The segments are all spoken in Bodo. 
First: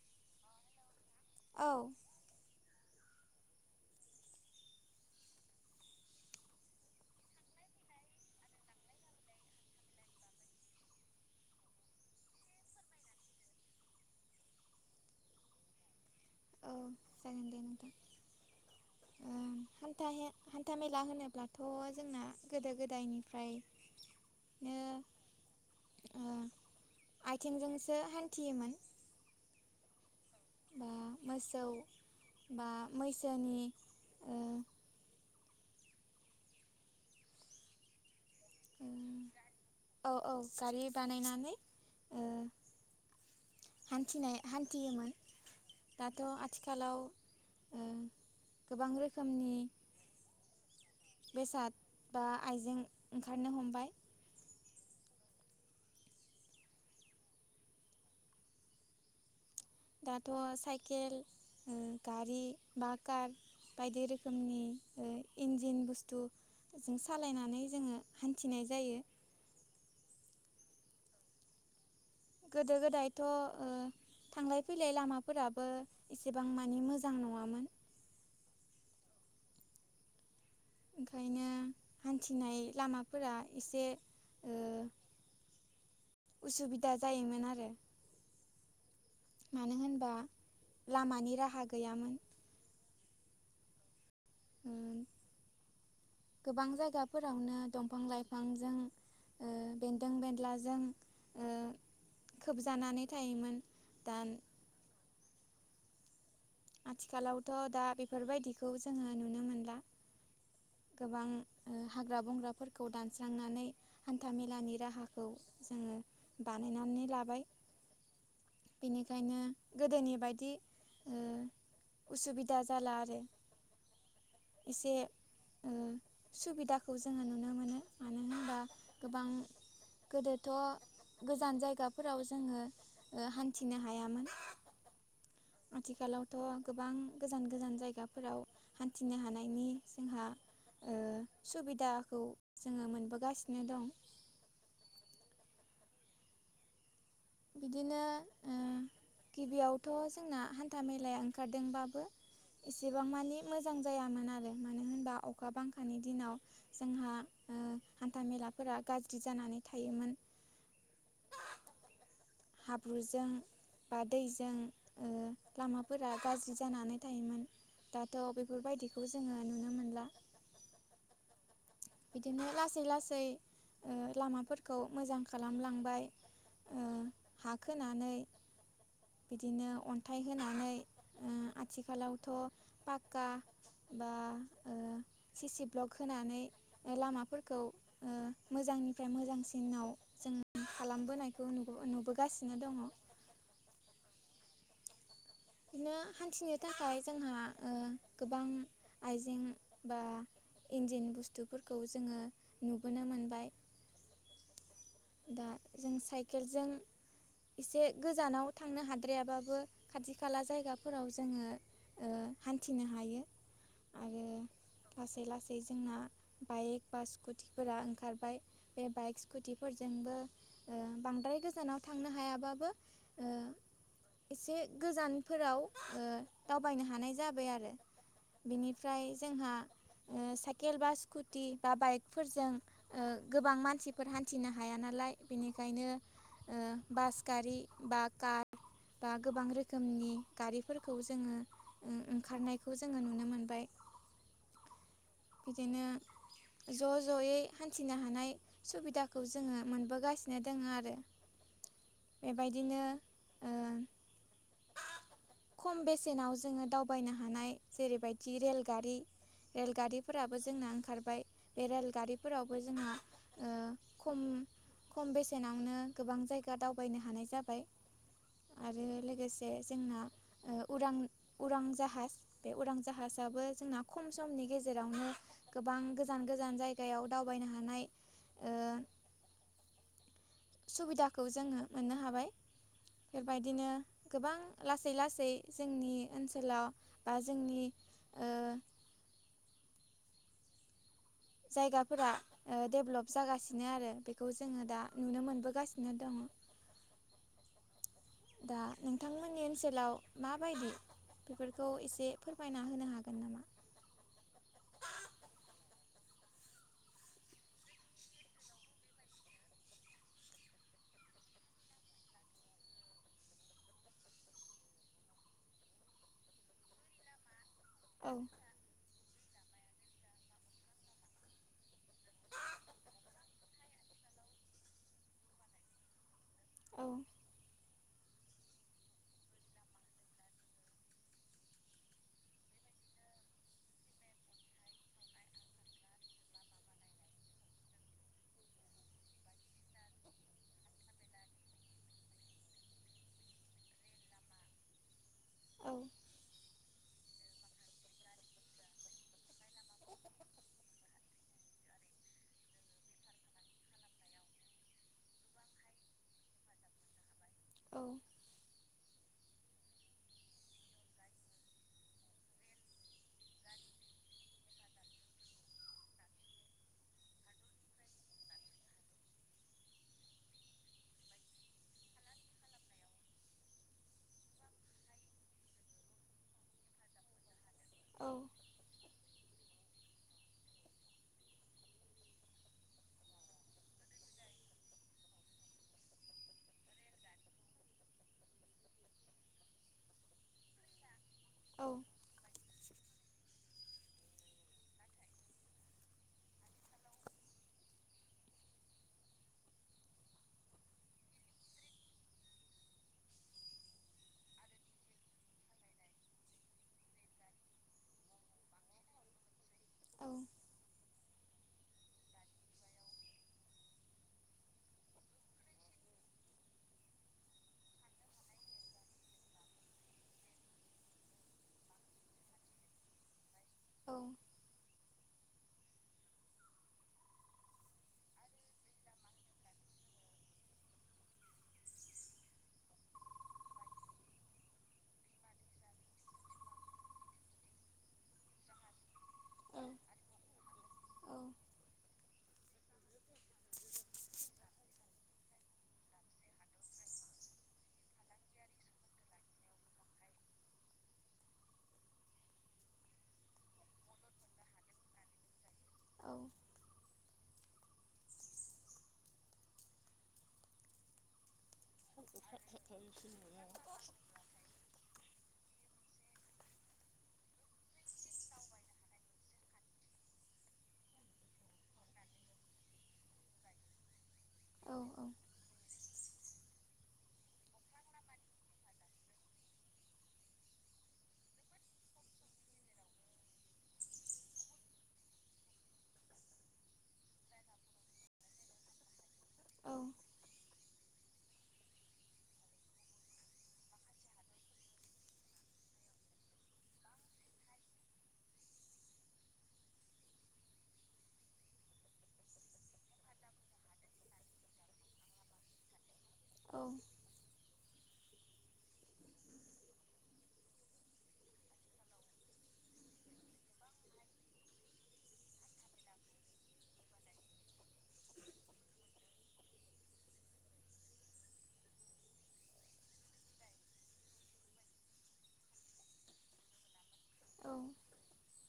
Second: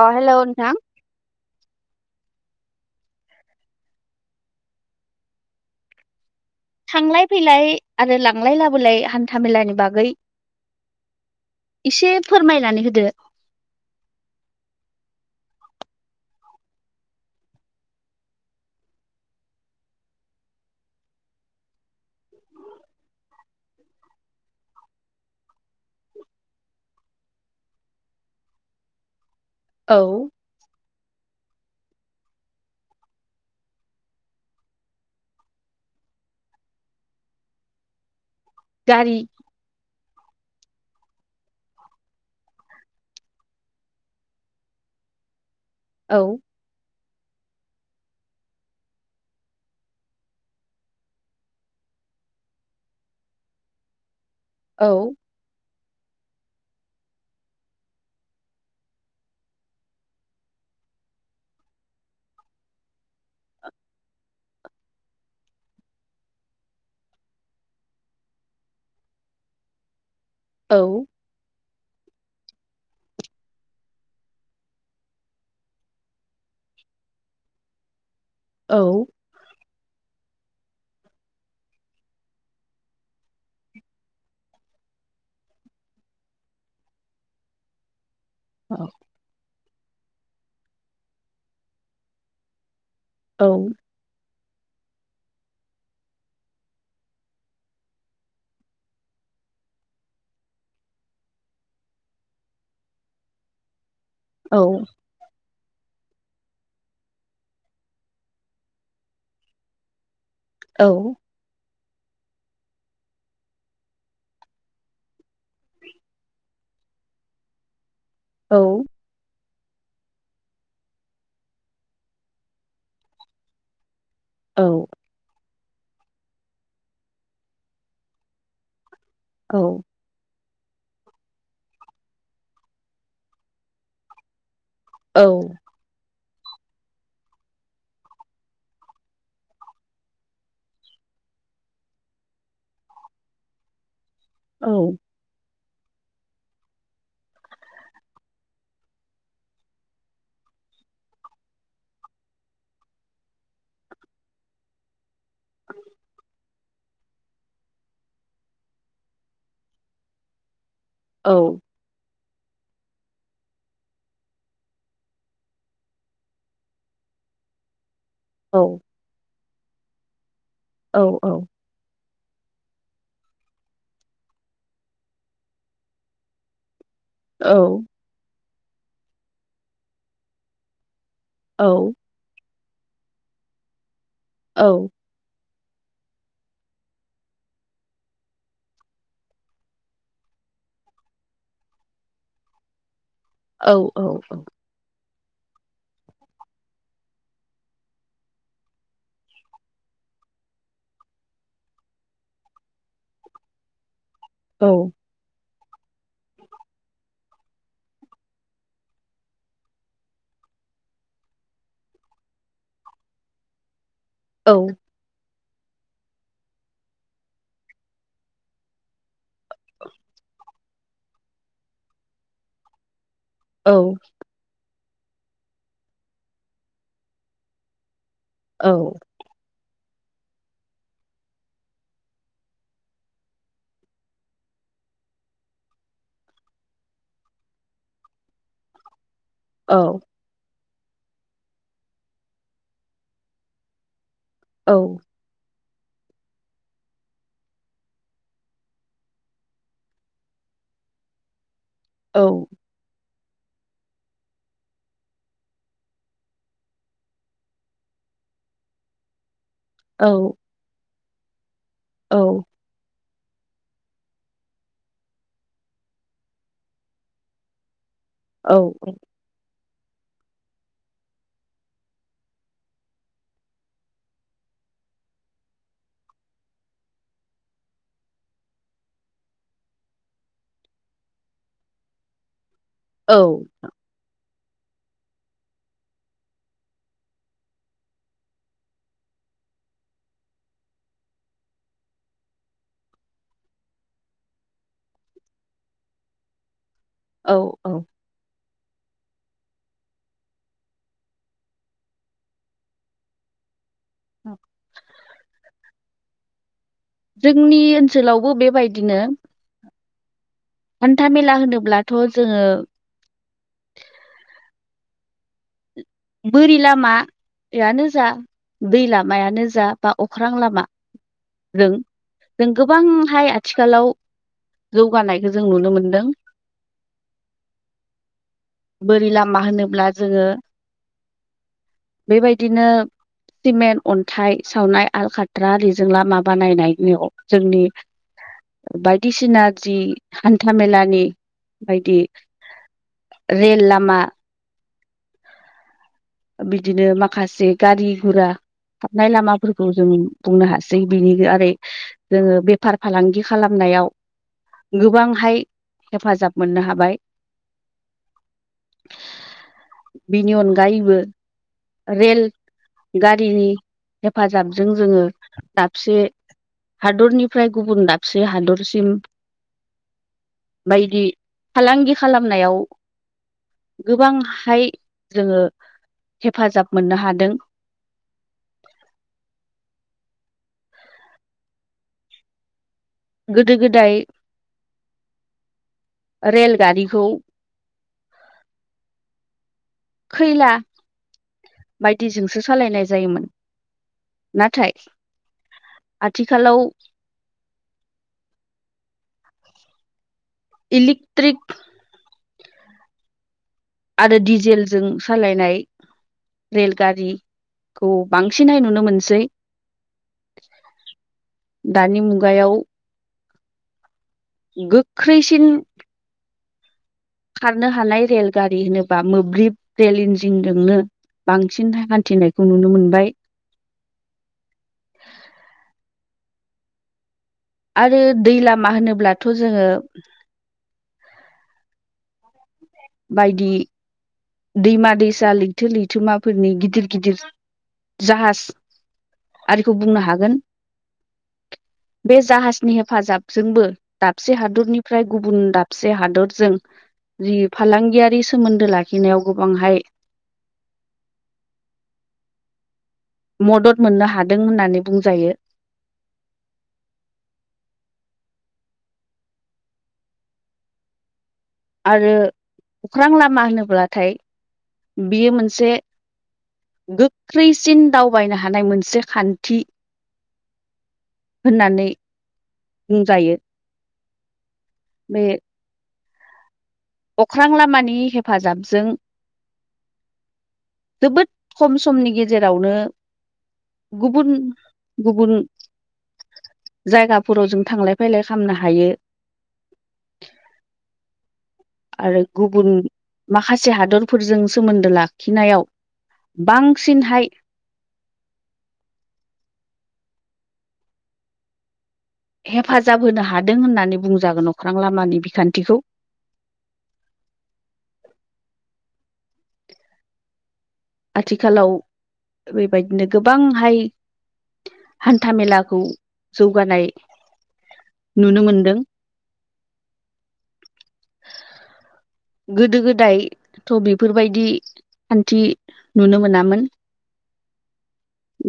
अ हेल' नोंथां। औ। थांलाय फैलाय आरो लांलाय लाबोलाय हान्था मेलानि बागै इसे फोरमायनानै होदो। औ जागोन दे नोंथां। थ हान्था मेला होनोब्लाथ' जोंना गोदो गोदायनिफ्राय बिदिनो ओ आयथिंजोंसो हान्थियोमोन। औ। बा मोसौ बा मैसोनि ओ ओ गारि औ औ गारि बानायनानै ओ हान्थिनाय हान्थियोमोन दाथ' औ आथिखालाव ओ गोबां रोखोमनि बेसाद बा आइजें ओंखारनो हमबाय। औ। दाथ' साइकेल गारि बा कार बायदि रोखोमनि ओ इन्जिन बुस्थु जों सालायनानै जोङो हान्थिनाय जायो। औ। गोदो गोदायथ' ओ थांलाय फैलाय लामाफोराबो एसेबां मानि मोजां नङामोन। औ। ओंखायनो हान्थिनाय लामाफोरा एसे ओ औ। मानो होनबा लामानि राहा गैयामोन। औ। गोबां जायगाफोरावनो दंफां लाइफांजों बेन्दों बेन्लाजों खोबजानानै थायोमोन। दा औ। आथिखालावथ' दा बेफोरबायदिखौ जोङो नुनो मोनला। औ गोबां हाग्रा -बंग्राफोरखौ दानस्रांनानै हान्था- मेलानि राहाखौ जोङो बानाय गायनानै लाबाय बेनिखायनो गोदोनि बायदि उसुबिदा जाला आरो। औ एसे सुबिदाखौ जोङो नुनो मोनो। मानो होनबा गोबां औ। थ' गोजान जायगाफोराव जोङो हान्थिनो हायामोन। औ आथिखालाव थ' गोबां गोजान -गोजान जायगाफोराव हान्थिनो हानायनि जोंहा सुबिदाखौ जोङो मोनबोगासिनो दं। औ। बिदिनो गिबियावथ' जोंना हान्था- मेलाया ओंखारदोंबाबो एसेबां मानि मोजां जायामोन आरो। मानो होनबा अखा बांखानि दिनाव जोंहा हान्थाामेलाफोरा गाज्रि जानानै थायोमोन। औ। हाब्रुजों बा दैजों लामाफोरा गाज्रि जानानै थायोमोन। दाथ' बेफोरबायदिखौ जोङो नुनो मोनला। औ औ। बिदिनो लासै -लासै लामाफोरखौ मोजां खालामलांबाय। औ हा खोनानै बिदिनो अन्थाइ होनानै आथिखालावथ' पाक्का बा औ ब्लक होनानै लामाफोरखौ मोजांनिफ्राय मोजांसिनाव जों खालामबोनायखौ नुबोगासिनो दङ। औ औ औ। [unintelligible] हान्थिनो थाखाय जोंहा गोबां आइजें बा इन्जिन बुस्थुफोरखौ जोङो नुबोनो मोनबाय। औ। दा जों साइकेलजों एसे गोजानाव थांनो हाद्रायाबाबो खाथि [unintelligible] [unintelligible] जायगाफोराव जोङो हान्थिनो हायो आरो। औ। लासै लासै जोंना बाइक बा स्कुटिफोरा ओंखारबाय। बे बाइक स्कुटिफोरजों बांद्राय गोजानाव थांनो हायाबाबो ओ औ। एसे गोजानफोराव ओ दावबायनो हानाय जाबाय आरो। बिनिफ्राय जोंहा ओ साइकेल बा स्कुटि बा बाइकफोरजों गोबां मानसिफोर हान्थिनो हाया नालाय बेनिखायनो ओ बास गारि बा कार बा गोबां [unintelligible] गारिफोरखौ जोङो ओ ओंखारनायखौ जोङो नुनो मोनबाय। औ। बिदिनो ज' ज'यै हान्थिनो हानाय सुबिदाखौ जोङो मोनबोगासिनो दोङो आरो। बेबायदिनो ओ खम बेसेनाव जोङो दावबायनो हानाय जेरैबायदि रेलगारि रेलगारिफोराबो जोंना ओंखारबाय बे रेलगारिफोरावबो जोंहा ओ खम खम बेसेनावनो गोबां जायगा दावबायनो हानाय जाबाय आरो लोगोस बे जोंना ओ उरां उरांजाहास बे उरां जाहासाबो जोंना खम समनि गेजेरावनो गोबां गोजान गोजान जायगायाव दावबायनो हानाय ओ सुबिदाखौ जोङो मोननो हाबाय बेबायदिनो गोबां लासै लासै जोंनि ओनसोलाव बा जोंनि ओ [inaudible] जायगाफोरा ओ देबलब जागासिनो आरो बेखौ जोङो दा नुनो मोनबोगासिनो दोङो [inaudible] औ औ दा नोंथांमोन- नि ओनसोलाव माबायदि बेफोरखौ एसे फोरमायना होनो हागोन नामा? औ जोंनि ओनसोलावबो बेबायदिनो हान्था मेला होनोब्लाथ' जोङो बोरि लामायानो जा औ दै लाम मायानो जा बा अख्रां लामा रों जों गोबांहाय आथिखालाव जौगानायखौ जों नुनो मोनदों। औ बोरि लामा होनोब्ला जोङो [inaudible] बेबायदिनो सिमेन्ट अन्थाइ सावनाय आल खाथ्रा आरिजों लामा बानायनायव जोंनि बायदिसिना जि हान्था मेलानि बायदि रेल लामा औ बिदिनो माखासे गारि फोरा हाबनाय लामाफोरखौ जों बुंनो हासै बिनि आरो जोङो बेफार फालांगि खालामनाय नायाव गोबांहाय हेफाजाब मोननो हाबाय औ बेनि अनगायैबो रेल गारिनि हेफाजाबजों जोङो दाबसे हादरनिफ्राय गुबुन दाबसे हादरसिम बायदि फालांगि खालामनायाव गोबांहाय जोङो हेफाजाब मोननो हादों औ गोदो गोदाय रेलगारिखौ खैला औ बायदिजोंसो सालायनाय जायोमोन नाथाय आथिखालाव ? इलिकक्ट्रिक! आरो दिडिजेलजों सालायनाय! रेलगारिखौ बांसिनहाय नुनो मोनसै! औ दानि मुगायाव! गोख्रैसिन! खारनो हानाय रेलगारि होनोबा मोब्लिब रेल इन्जिनजोंनो! बांसिन हान्थिनायखौ नुनो मोनबाय! औ आरो दै लामा होनोब्लाथ' जोङो! बायदि! दैमा-दैसा लैथो लैथोमाफोरनि गिदिर गिदिर जाहाज! औ आरिखौ बुंनो हागोन! औ बे जाहाजनि हेफाजाबजोंबो दाबसे हादरनिफ्राय गुबुन दाबसे हादरजों! जि फालांगियारि सोमोन्दो ला! खिनायाव गोबांहाय! मदद मोननो हादों होननानै बुंजायो! औ आरो अख्रां लामा होनोब्लाथाय बियो मोनसे! गोख्रैसिन दावबायनो हानाय मोनसे खान्थि! होननानै बुंजायो! औ बे! अख्रां लामानि हेफाजाबजों! जोबोद खम समनि गेजेरावनो! गुबुन - गुबुन! जायगाफोराव जों थांलाय-फायलाय खालामनो हायो! औ! आरो गुबुन माखासे हादरफोरजों सोमोन्दो लाखिनायाव! बांसिनहाय! ? हेफाजाब होनो हादों होननानै बुंजागोन अख्रां लामानि बिखान्थिखौ! औ! आथिखालाव बेबायदिनो गोबांहाय! हान्थामेलाखौ जौगानाय! नुनो मोनदों! ? गोदो गोदायथ' बेफोरबायदि खान्थि नुनो मोनामोन! औ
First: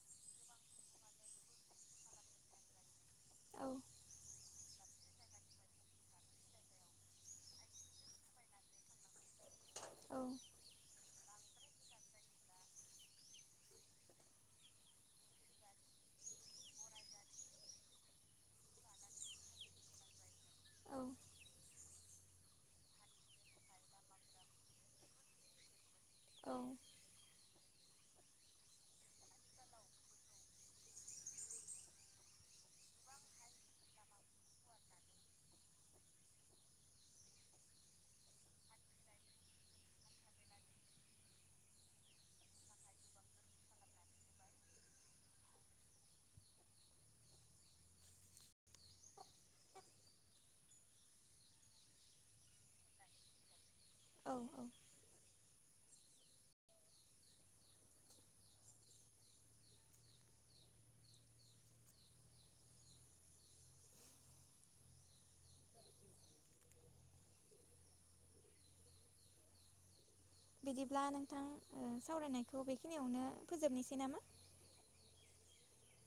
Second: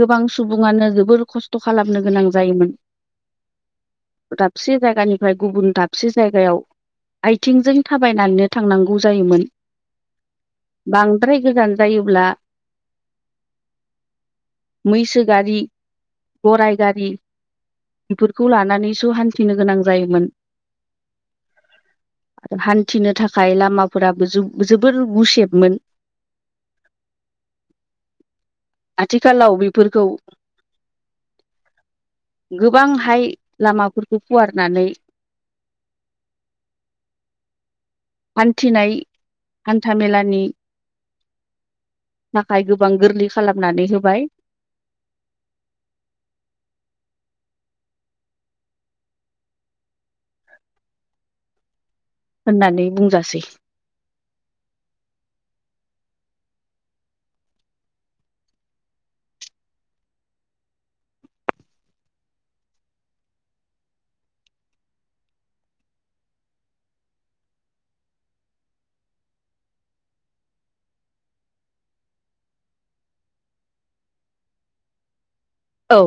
गोबां सुबुङानो जोबोर खस्थ' खालामनो गोनां जायोमोन! दापसि जायगानिफ्राय गुबुन दाबसे जायगायाव आथिंजों थाबायनानैनो थांनांगौ जायोमोन! औ द्राय गोजान जायोब्ला! मैसो गारि गरराय गारि! बेफोरखौ लानानैसो हान्थिनो गोनां जायोमोन! औ हान्थिनो थाखाय लामाफोराबो जोबोर गुसेबमोन! औ आथिखालाव बेफोरखौ! गोबांहाय लामाफोरखौ फुवारनानै! [inaudible] हान्थिनाय हान्थामेलानि थाखाया गोबां गोरलै खालामनानै होबाय [inaudible] होननानै बुंजासै औ औ बिदिब्ला नोंथां सावरायनायखौ बेखिनियावनो फोजोबनोसै नामा? औ